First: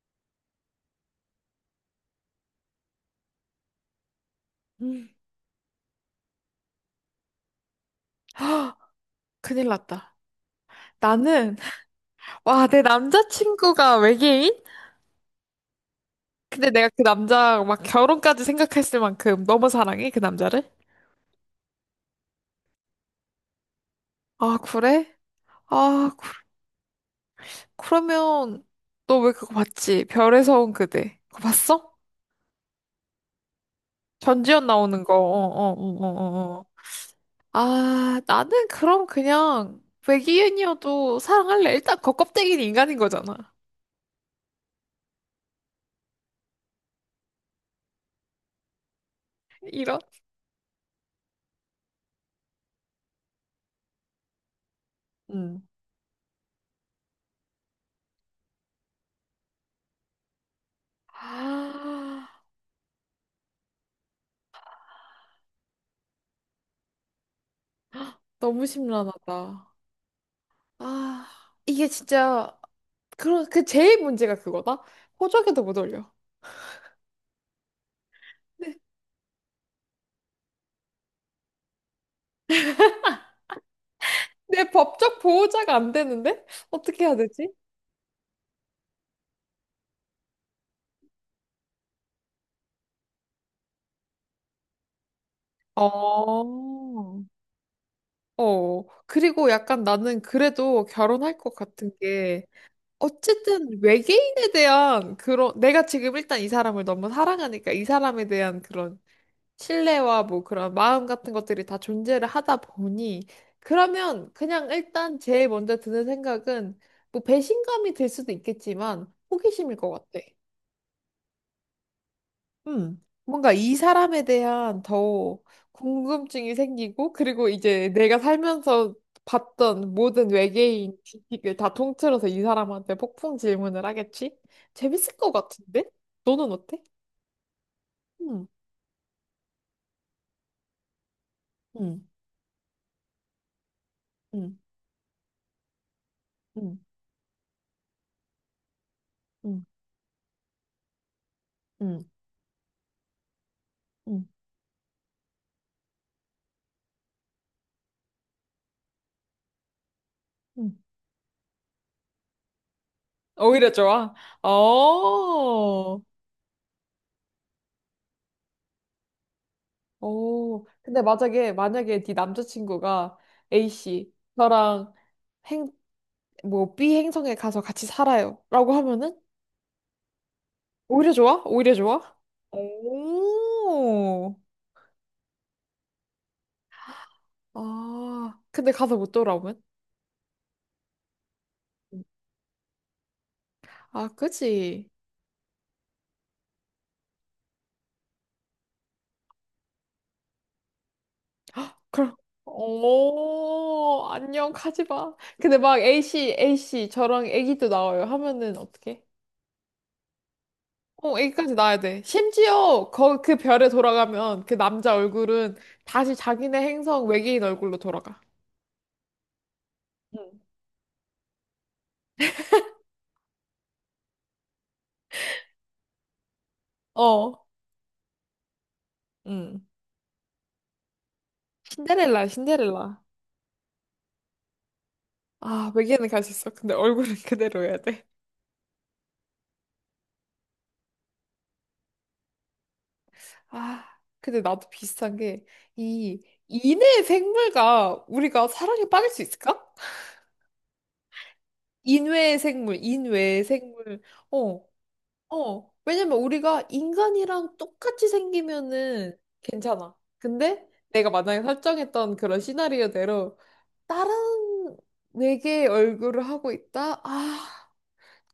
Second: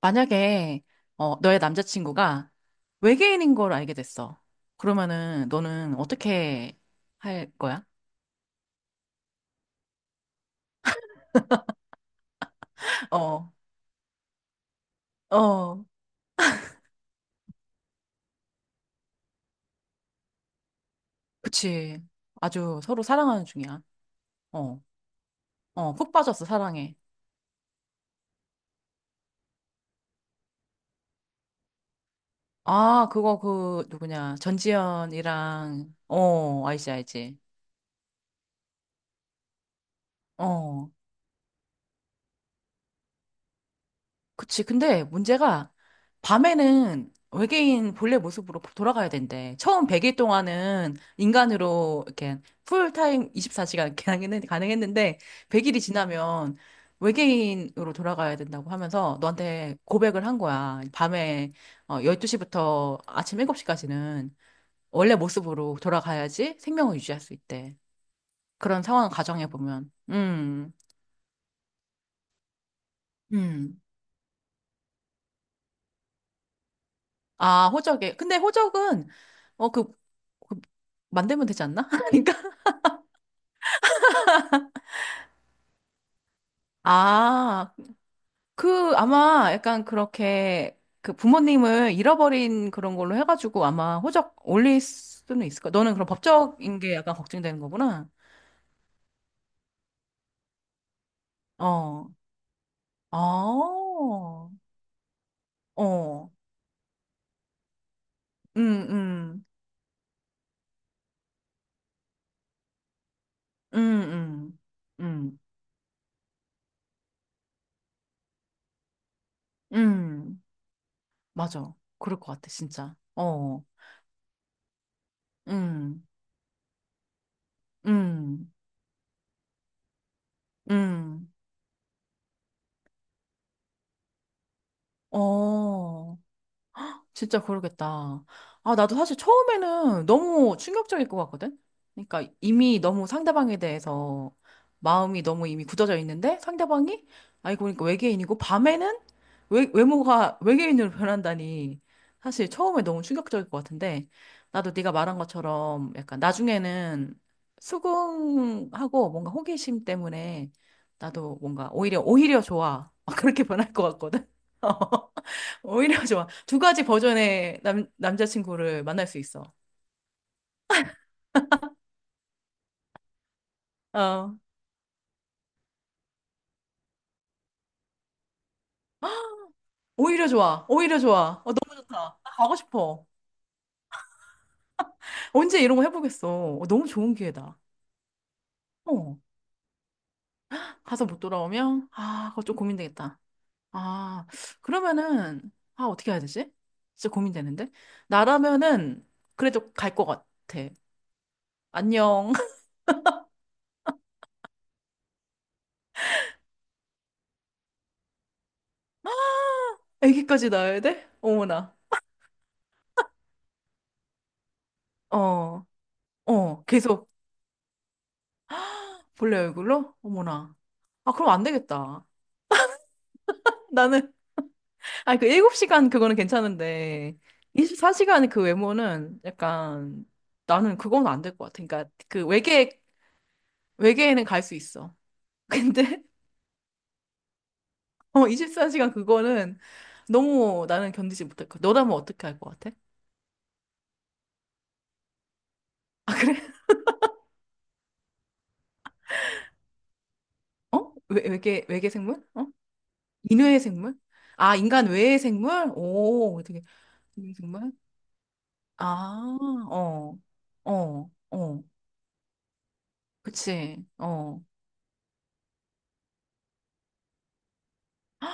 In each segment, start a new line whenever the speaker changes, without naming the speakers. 만약에 너의 남자친구가 외계인인 걸 알게 됐어.
음.
그러면은 너는 어떻게 할 거야?
큰일 났다. 나는, 와, 내
어,
남자친구가 외계인?
어,
근데 내가 그 남자 막 결혼까지 생각했을 만큼 너무 사랑해, 그 남자를?
그치. 아주 서로 사랑하는 중이야.
아,
어,
그래?
어,
아,
푹
그,
빠졌어, 사랑해.
그러면 너 왜 그거 봤지? 별에서 온 그대. 그거 봤어?
아, 그거 그 누구냐?
전지현 나오는 거. 어, 어,
전지현이랑
어, 어, 어. 어.
알지, 알지.
아, 나는 그럼 그냥
어.
외계인이어도 사랑할래. 일단 그 껍데기는 인간인 거잖아.
그치. 근데 문제가 밤에는 외계인 본래 모습으로 돌아가야 된대. 처음
이런?
100일 동안은 인간으로 이렇게 풀타임 24시간 가능했는데
음.
100일이 지나면 외계인으로 돌아가야 된다고 하면서 너한테 고백을 한 거야. 밤에
아,
12시부터 아침 7시까지는 원래 모습으로 돌아가야지 생명을 유지할 수 있대.
너무
그런 상황을 가정해
심란하다.
보면. 음.
아, 이게 진짜, 그
음.
제일 문제가 그거다? 호적에도 못 올려.
아, 호적에. 근데
내,
호적은, 어, 그, 그 만들면 되지 않나? 그러니까.
내 법적 보호자가 안 되는데? 어떻게 해야 되지?
아, 아마 약간 그렇게, 그 부모님을 잃어버린 그런 걸로 해가지고 아마 호적 올릴 수는 있을 거야. 너는 그럼
어.
법적인 게 약간 걱정되는 거구나.
어, 그리고 약간 나는 그래도 결혼할 것 같은
어,
게,
아,
어쨌든
어,
외계인에 대한 그런, 내가 지금 일단 이 사람을 너무 사랑하니까 이 사람에 대한
음,
그런
음,
신뢰와 뭐 그런 마음 같은 것들이 다 존재를 하다 보니
음,
그러면
음,
그냥 일단
음,
제일 먼저 드는 생각은 뭐 배신감이 들 수도 있겠지만 호기심일 것 같아.
음, 맞아. 그럴 것 같아, 진짜.
음. 뭔가
어,
이 사람에 대한 더
음,
궁금증이 생기고 그리고 이제 내가
음,
살면서 봤던 모든 외계인
음,
지식을 다 통틀어서 이 사람한테 폭풍 질문을 하겠지? 재밌을 것 같은데?
어.
너는 어때?
진짜 그러겠다.
음,
아, 나도 사실 처음에는 너무 충격적일 것 같거든?
음,
그러니까 이미 너무 상대방에 대해서
음,
마음이 너무 이미 굳어져 있는데
음,
상대방이, 아이고, 그러니까 외계인이고 밤에는
음,
외모가 외계인으로 변한다니.
음,
사실 처음에 너무 충격적일 것 같은데
음,
나도 네가 말한 것처럼 약간 나중에는 수긍하고 뭔가 호기심 때문에
음.
나도 뭔가 오히려 좋아. 그렇게
오히려
변할 것
좋아?
같거든? 오히려
어,
좋아. 두 가지 버전의 남자친구를 만날 수 있어.
오. 근데 만약에, 만약에 네 남자친구가 A씨,
어,
저랑 행, 뭐 B 행성에 가서 같이 살아요. 라고 하면은?
오히려 좋아. 오히려
오히려 좋아?
좋아. 어,
오히려
너무 좋다.
좋아?
나 가고 싶어.
오,
언제 이런 거 해보겠어. 어, 너무 좋은 기회다.
아, 근데 가서 못
어,
돌아오면?
가서 못 돌아오면, 아, 그거 좀 고민되겠다.
아,
아,
그치.
그러면은, 아, 어떻게 해야 되지? 진짜 고민되는데? 나라면은, 그래도 갈 것 같아.
그럼,
안녕.
오, 안녕, 가지 마. 근데 막 A씨, A씨, 저랑 애기도 나와요. 하면은 어떡해?
애기까지 낳아야 돼?
어, 애기까지
어머나.
낳아야 돼. 심지어 그 별에 돌아가면 그 남자 얼굴은
어,
다시 자기네
어,
행성
계속
외계인 얼굴로 돌아가.
본래 얼굴로?
응.
어머나. 아, 그럼 안 되겠다. 나는 아, 그 7시간 그거는 괜찮은데,
어.
24시간 그 외모는
응.
약간, 나는 그건 안 될 것 같아.
신데렐라야, 신데렐라.
외계에는 갈 수 있어.
아,
근데,
외계인은 갈 수 있어. 근데 얼굴은 그대로여야 돼.
어, 24시간 그거는 너무 나는 견디지 못할 것 같아. 너라면 어떻게 할 것 같아?
아, 근데 나도 비슷한 게,
아,
이,
그래?
인외 생물과 우리가 사랑에 빠질 수 있을까?
어? 외계 생물?
인외
어?
생물, 인외
인외의 생물?
생물.
아,
어,
인간 외의 생물?
어, 왜냐면
오, 되게,
우리가
외의
인간이랑
생물?
똑같이 생기면은
아,
괜찮아.
어,
근데 내가
어,
만약에
어.
설정했던 그런 시나리오대로
그치,
다른
어.
외계의 얼굴을 하고 있다? 아,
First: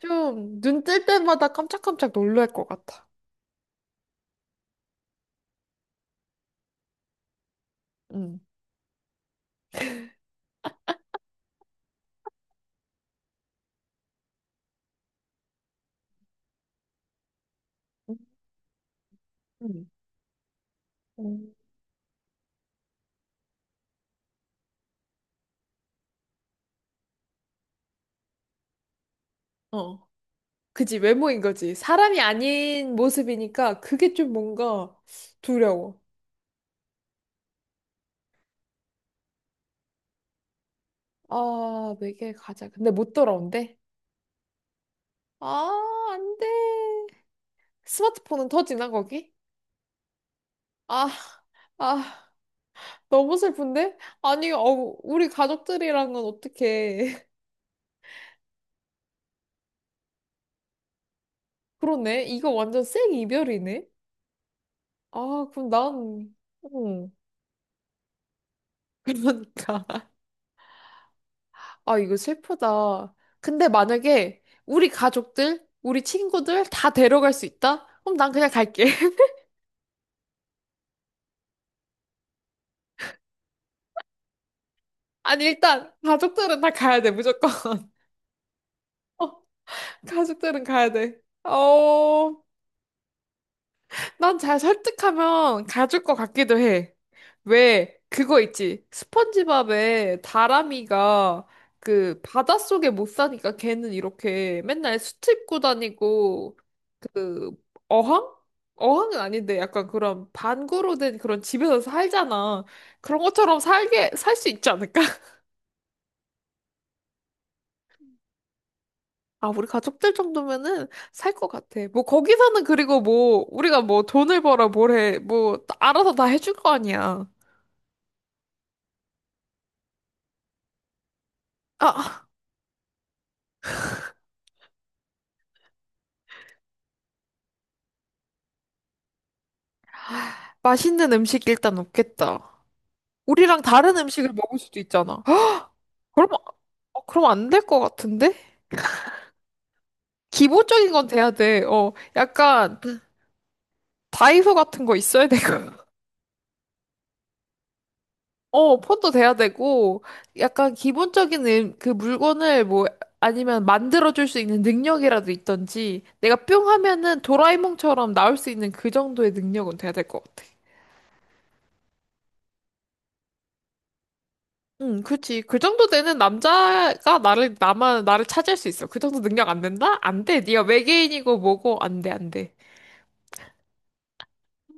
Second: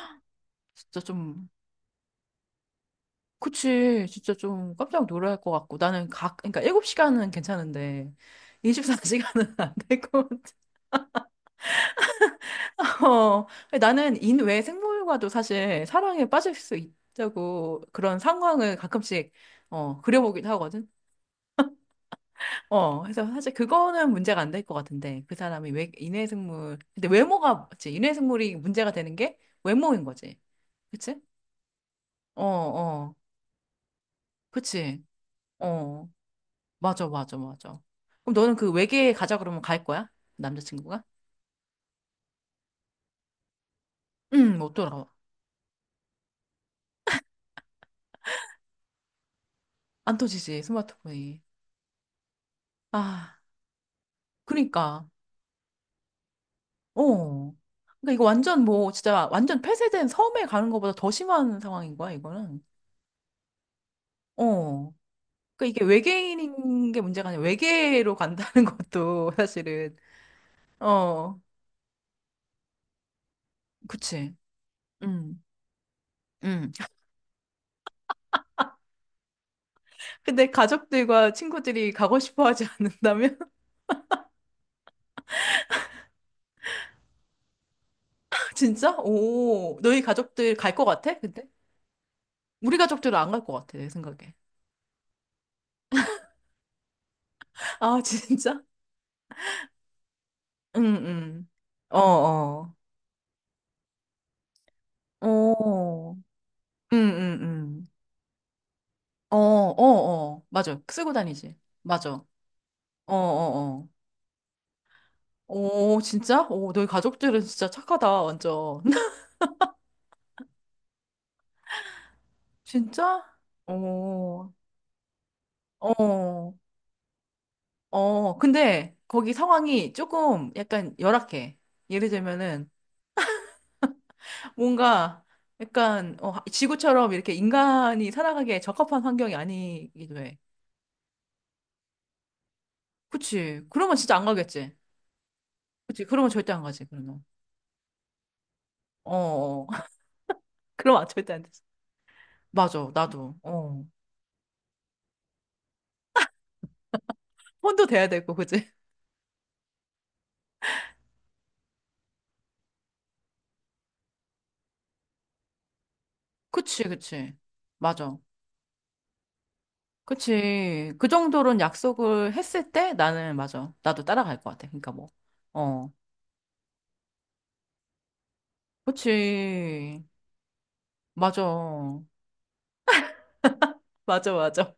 좀 눈
진짜
뜰
좀
때마다 깜짝깜짝 놀랄 것 같아.
그치. 진짜 좀 깜짝 놀랄 것 같고. 그러니까 7시간은 괜찮은데,
응.
24시간은 안 될 것 같아. 어, 나는 인외 생물과도 사실 사랑에 빠질 수 있다고 그런
응
상황을 가끔씩, 어,
응
그려보기도 하거든.
응
어, 그래서 사실 그거는 문제가 안 될 것 같은데, 그 사람이 왜 인외 생물, 근데 외모가, 그치. 인외 생물이 문제가 되는 게 외모인
어.
거지.
그지,
그치?
외모인 거지. 사람이
어,
아닌
어.
모습이니까 그게 좀 뭔가
그치.
두려워.
어. 맞아, 맞아, 맞아. 그럼 너는 그 외계에 가자 그러면 갈 거야? 남자친구가?
아, 외계 가자. 근데 못 돌아온대?
응, 못 돌아와.
아, 안 돼. 스마트폰은 터지나, 거기?
안 터지지,
아,
스마트폰이.
아, 너무
아,
슬픈데? 아니, 어,
그니까.
우리 가족들이랑은 어떻게.
어. 그러니까 이거 완전 뭐, 진짜 완전 폐쇄된 섬에 가는 것보다 더 심한 상황인 거야,
그러네. 이거
이거는.
완전 생 이별이네?
어.
아,
그러니까
그럼
이게
난,
외계인인 게
어,
문제가 아니라 외계로 간다는 것도
그러니까.
사실은. 어,
아, 이거 슬프다. 근데
그치.
만약에 우리
응.
가족들, 우리 친구들
응.
다 데려갈 수 있다? 그럼 난 그냥 갈게.
근데 가족들과 친구들이 가고 싶어 하지 않는다면?
아니, 일단, 가족들은 다 가야 돼, 무조건.
진짜?
어,
오, 너희 가족들
가족들은
갈 것
가야 돼.
같아? 근데?
어,
우리 가족들은 안 갈 것 같아, 내 생각에.
난 잘 설득하면 가줄 것 같기도 해. 왜?
아,
그거
진짜?
있지. 스펀지밥에
응,
다람이가
응. 어,
그
어.
바닷속에 못 사니까 걔는 이렇게 맨날 수트 입고
어, 응,
다니고
응,
그
응.
어항? 어항은
어,
아닌데
어,
약간 그런
어. 맞아.
반구로
쓰고
된 그런
다니지.
집에서
맞아. 어,
살잖아.
어,
그런 것처럼
어.
살게 살 수 있지 않을까?
오, 진짜? 오, 너희 가족들은 진짜 착하다, 완전.
아, 우리 가족들 정도면은 살 것 같아. 뭐 거기서는 그리고
진짜?
뭐 우리가 뭐 돈을
어,
벌어 뭘 해. 뭐 알아서 다 해줄
어,
거 아니야.
어. 근데 거기 상황이 조금 약간 열악해. 예를
아,
들면은 뭔가 약간 지구처럼 이렇게 인간이 살아가기에 적합한 환경이 아니기도 해.
맛있는 음식 일단 없겠다.
그치.
우리랑
그러면
다른
진짜 안
음식을 먹을
가겠지.
수도 있잖아. 헉,
그치. 그러면
그럼,
절대 안 가지,
어,
그러면.
그럼 안 될 것 같은데?
어, 어.
기본적인
그럼
건
안-
돼야
절대 안 되지.
돼. 어, 약간
맞아, 나도. 어.
다이소 같은 거 있어야 되고.
혼도 돼야 되고, 그치?
어, 폰도 돼야 되고. 약간 기본적인 그 물건을 뭐, 아니면 만들어줄 수 있는 능력이라도 있던지, 내가 뿅
그치,
하면은
그치.
도라에몽처럼
맞아.
나올 수 있는 그 정도의 능력은 돼야 될 것 같아.
그치. 그 정도로는 약속을 했을 때 나는, 맞아. 나도 따라갈 것 같아. 그러니까
응,
뭐.
그치. 그 정도
어.
되는 남자가 나를, 나만, 나를 차지할 수 있어. 그 정도 능력 안 된다?
그치.
안 돼. 네가 외계인이고
맞아.
뭐고, 안 돼, 안 돼.
맞아, 맞아.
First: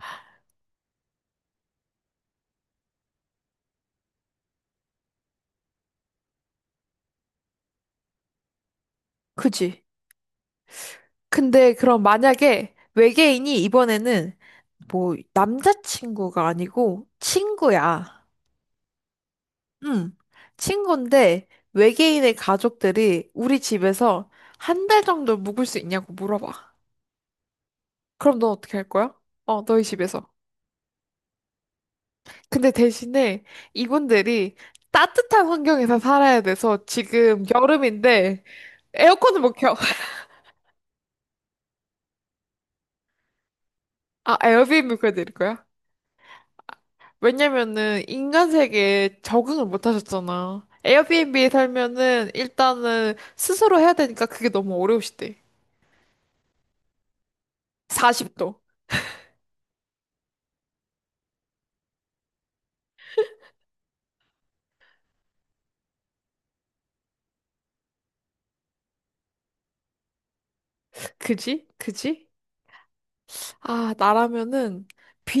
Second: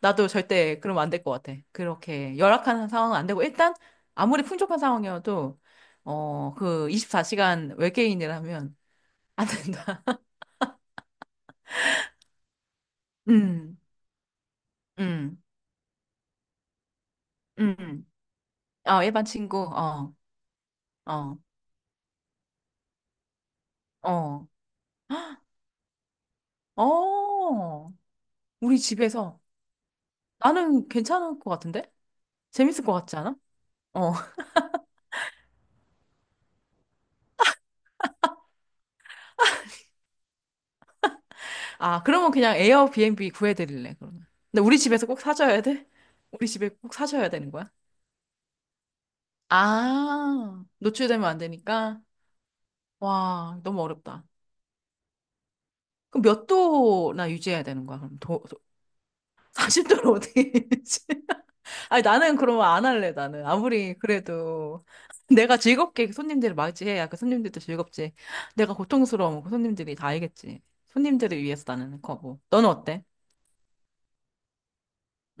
나도 절대 그러면 안 될 것 같아. 그렇게 열악한 상황은 안 되고, 일단, 아무리 풍족한 상황이어도, 어, 그 24시간 외계인이라면 안
그지?
된다.
근데 그럼 만약에 외계인이
음,
이번에는 뭐
음,
남자친구가 아니고
음.
친구야.
어, 일반 친구, 어,
응.
어,
친구인데 외계인의 가족들이 우리 집에서
어,
한 달 정도 묵을 수 있냐고 물어봐.
어.
그럼 넌 어떻게
우리
할 거야?
집에서
어, 너희 집에서.
나는 괜찮을 것 같은데?
근데
재밌을 것 같지 않아?
대신에
어.
이분들이 따뜻한 환경에서 살아야 돼서 지금 여름인데 에어컨을 못 켜.
아, 그러면 그냥 에어비앤비 구해드릴래, 그러면.
아,
근데 우리
에어비앤비
집에서 꼭
보여드릴
사줘야
거야?
돼? 우리 집에 꼭 사줘야 되는 거야?
왜냐면은 인간 세계에 적응을 못
아,
하셨잖아.
노출되면 안
에어비앤비에
되니까?
살면은 일단은
와,
스스로
너무
해야
어렵다.
되니까 그게 너무 어려우시대.
그럼 몇 도나 유지해야 되는 거야, 그럼? 도,
40도.
40도로 어떻게 유지? 아니, 나는 그러면 안 할래, 나는. 아무리 그래도 내가 즐겁게 손님들을 맞이해야 그 손님들도 즐겁지. 내가 고통스러우면 그 손님들이 다 알겠지. 손님들을 위해서
그지?
나는
그지?
거고. 너는 어때?
아, 나라면은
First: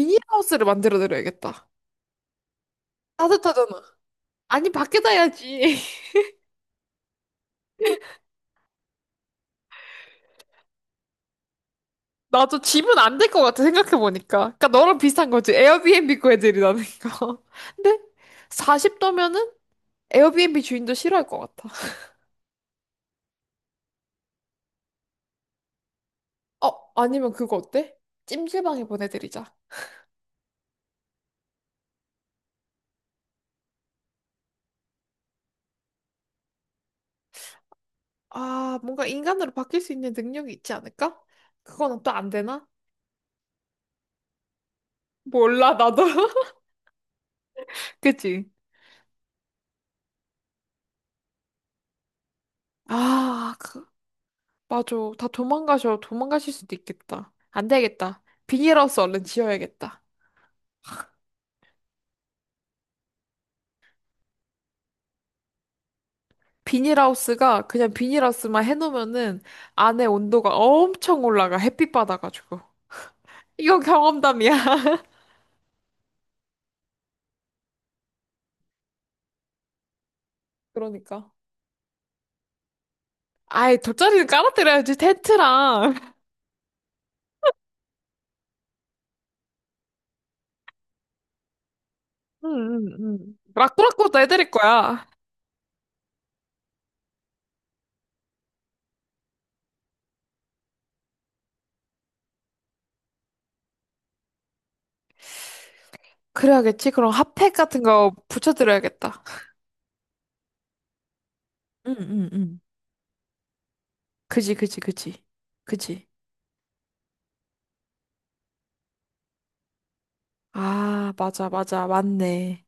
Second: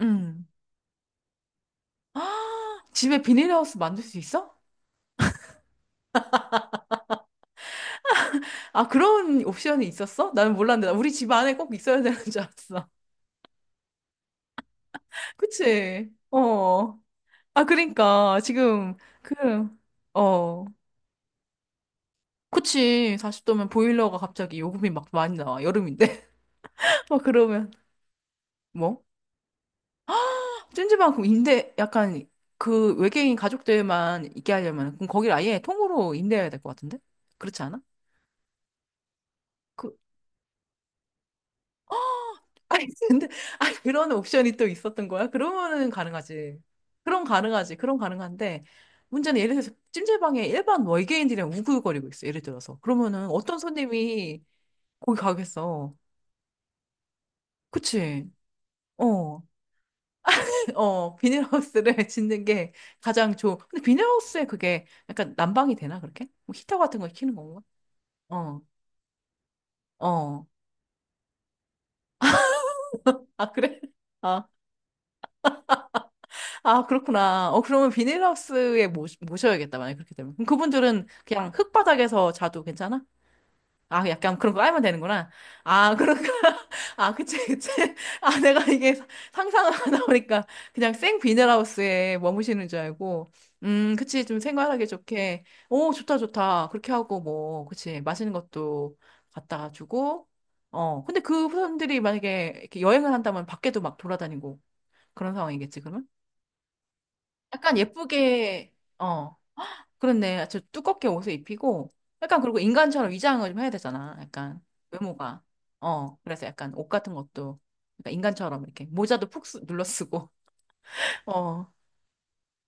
음.
만들어 드려야겠다.
집에
따뜻하잖아.
비닐하우스 만들 수 있어?
아니, 밖에다 해야지.
아, 그런 옵션이 있었어? 나는 몰랐는데. 나 우리 집 안에 꼭 있어야 되는 줄
나도
알았어.
집은 안 될 것 같아, 생각해보니까. 그러니까 너랑 비슷한 거지.
그치?
에어비앤비 구해드리라는
어.
거.
아,
근데
그러니까 지금 그
40도면은 에어비앤비
어.
주인도 싫어할 것 같아.
그치. 40도면 보일러가 갑자기 요금이 막 많이 나와. 여름인데.
어,
막
아니면 그거
그러면
어때? 찜질방에
뭐?
보내드리자.
찜질방 그럼 임대 약간 그 외계인 가족들만 있게 하려면 그럼 거기를 아예 통으로 임대해야 될 것 같은데? 그렇지 않아?
아, 뭔가 인간으로 바뀔 수
그
있는 능력이 있지 않을까? 그거는 또 안 되나?
아니 근데 아 그런 옵션이 또 있었던 거야?
몰라,
그러면은
나도.
가능하지. 그럼 가능하지. 그럼
그치?
가능한데 문제는 예를 들어서 찜질방에 일반 외계인들이랑 우글거리고 있어. 예를 들어서 그러면은
아,
어떤
그,
손님이
맞아.
거기
다
가겠어?
도망가셔. 도망가실 수도 있겠다. 안 되겠다.
그치?
비닐하우스 얼른
어,
지어야겠다.
어, 비닐하우스를 짓는 게 가장 좋. 근데 비닐하우스에 그게 약간 난방이 되나 그렇게? 뭐 히터 같은 걸 켜는 건가?
비닐하우스가 그냥
어,
비닐하우스만 해놓으면은 안에
어.
온도가 엄청 올라가. 햇빛 받아가지고.
아,
이건
그래? 아,
경험담이야.
아, 그렇구나. 어, 그러면 비닐하우스에 모셔야겠다, 만약에 그렇게 되면. 그럼 그분들은
그러니까.
그냥 흙바닥에서 자도 괜찮아?
아이,
아,
돗자리는
약간 그런 거 알면
깔아드려야지,
되는구나.
텐트랑.
아, 그런가? 아, 그치, 그치. 아, 내가 이게 사- 상상을 하다 보니까 그냥 생 비닐하우스에
응,
머무시는 줄
응, 응.
알고.
라꾸라꾸도
그치. 좀
해드릴
생활하기
거야.
좋게. 오, 좋다, 좋다. 그렇게 하고 뭐, 그치. 맛있는 것도 갖다가 주고. 어, 근데 그 사람들이 만약에 이렇게 여행을 한다면 밖에도 막 돌아다니고 그런 상황이겠지, 그러면?
그래야겠지? 그럼 핫팩
약간
같은 거
예쁘게,
붙여드려야겠다.
어, 그렇네. 저 두껍게 옷을 입히고,
응, 응,
약간 그리고
응.
인간처럼 위장을 좀 해야 되잖아.
그지,
약간
그지, 그지.
외모가.
그지.
어, 그래서 약간 옷 같은 것도 약간 인간처럼 이렇게 모자도 눌러 쓰고.
아, 맞아, 맞아. 맞네.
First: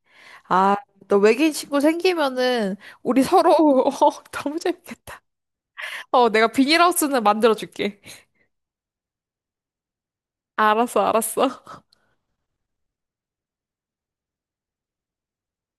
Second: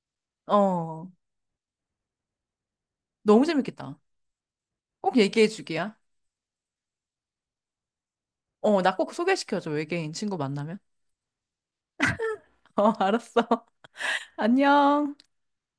어,
아,
어.
너 외계인 친구 생기면은 우리
너무
서로,
재밌겠다.
어, 너무
꼭
재밌겠다.
얘기해 주기야.
어, 내가 비닐하우스는 만들어줄게.
어, 나 꼭 소개시켜줘. 외계인 친구 만나면.
알았어, 알았어.
어, 알았어. 안녕.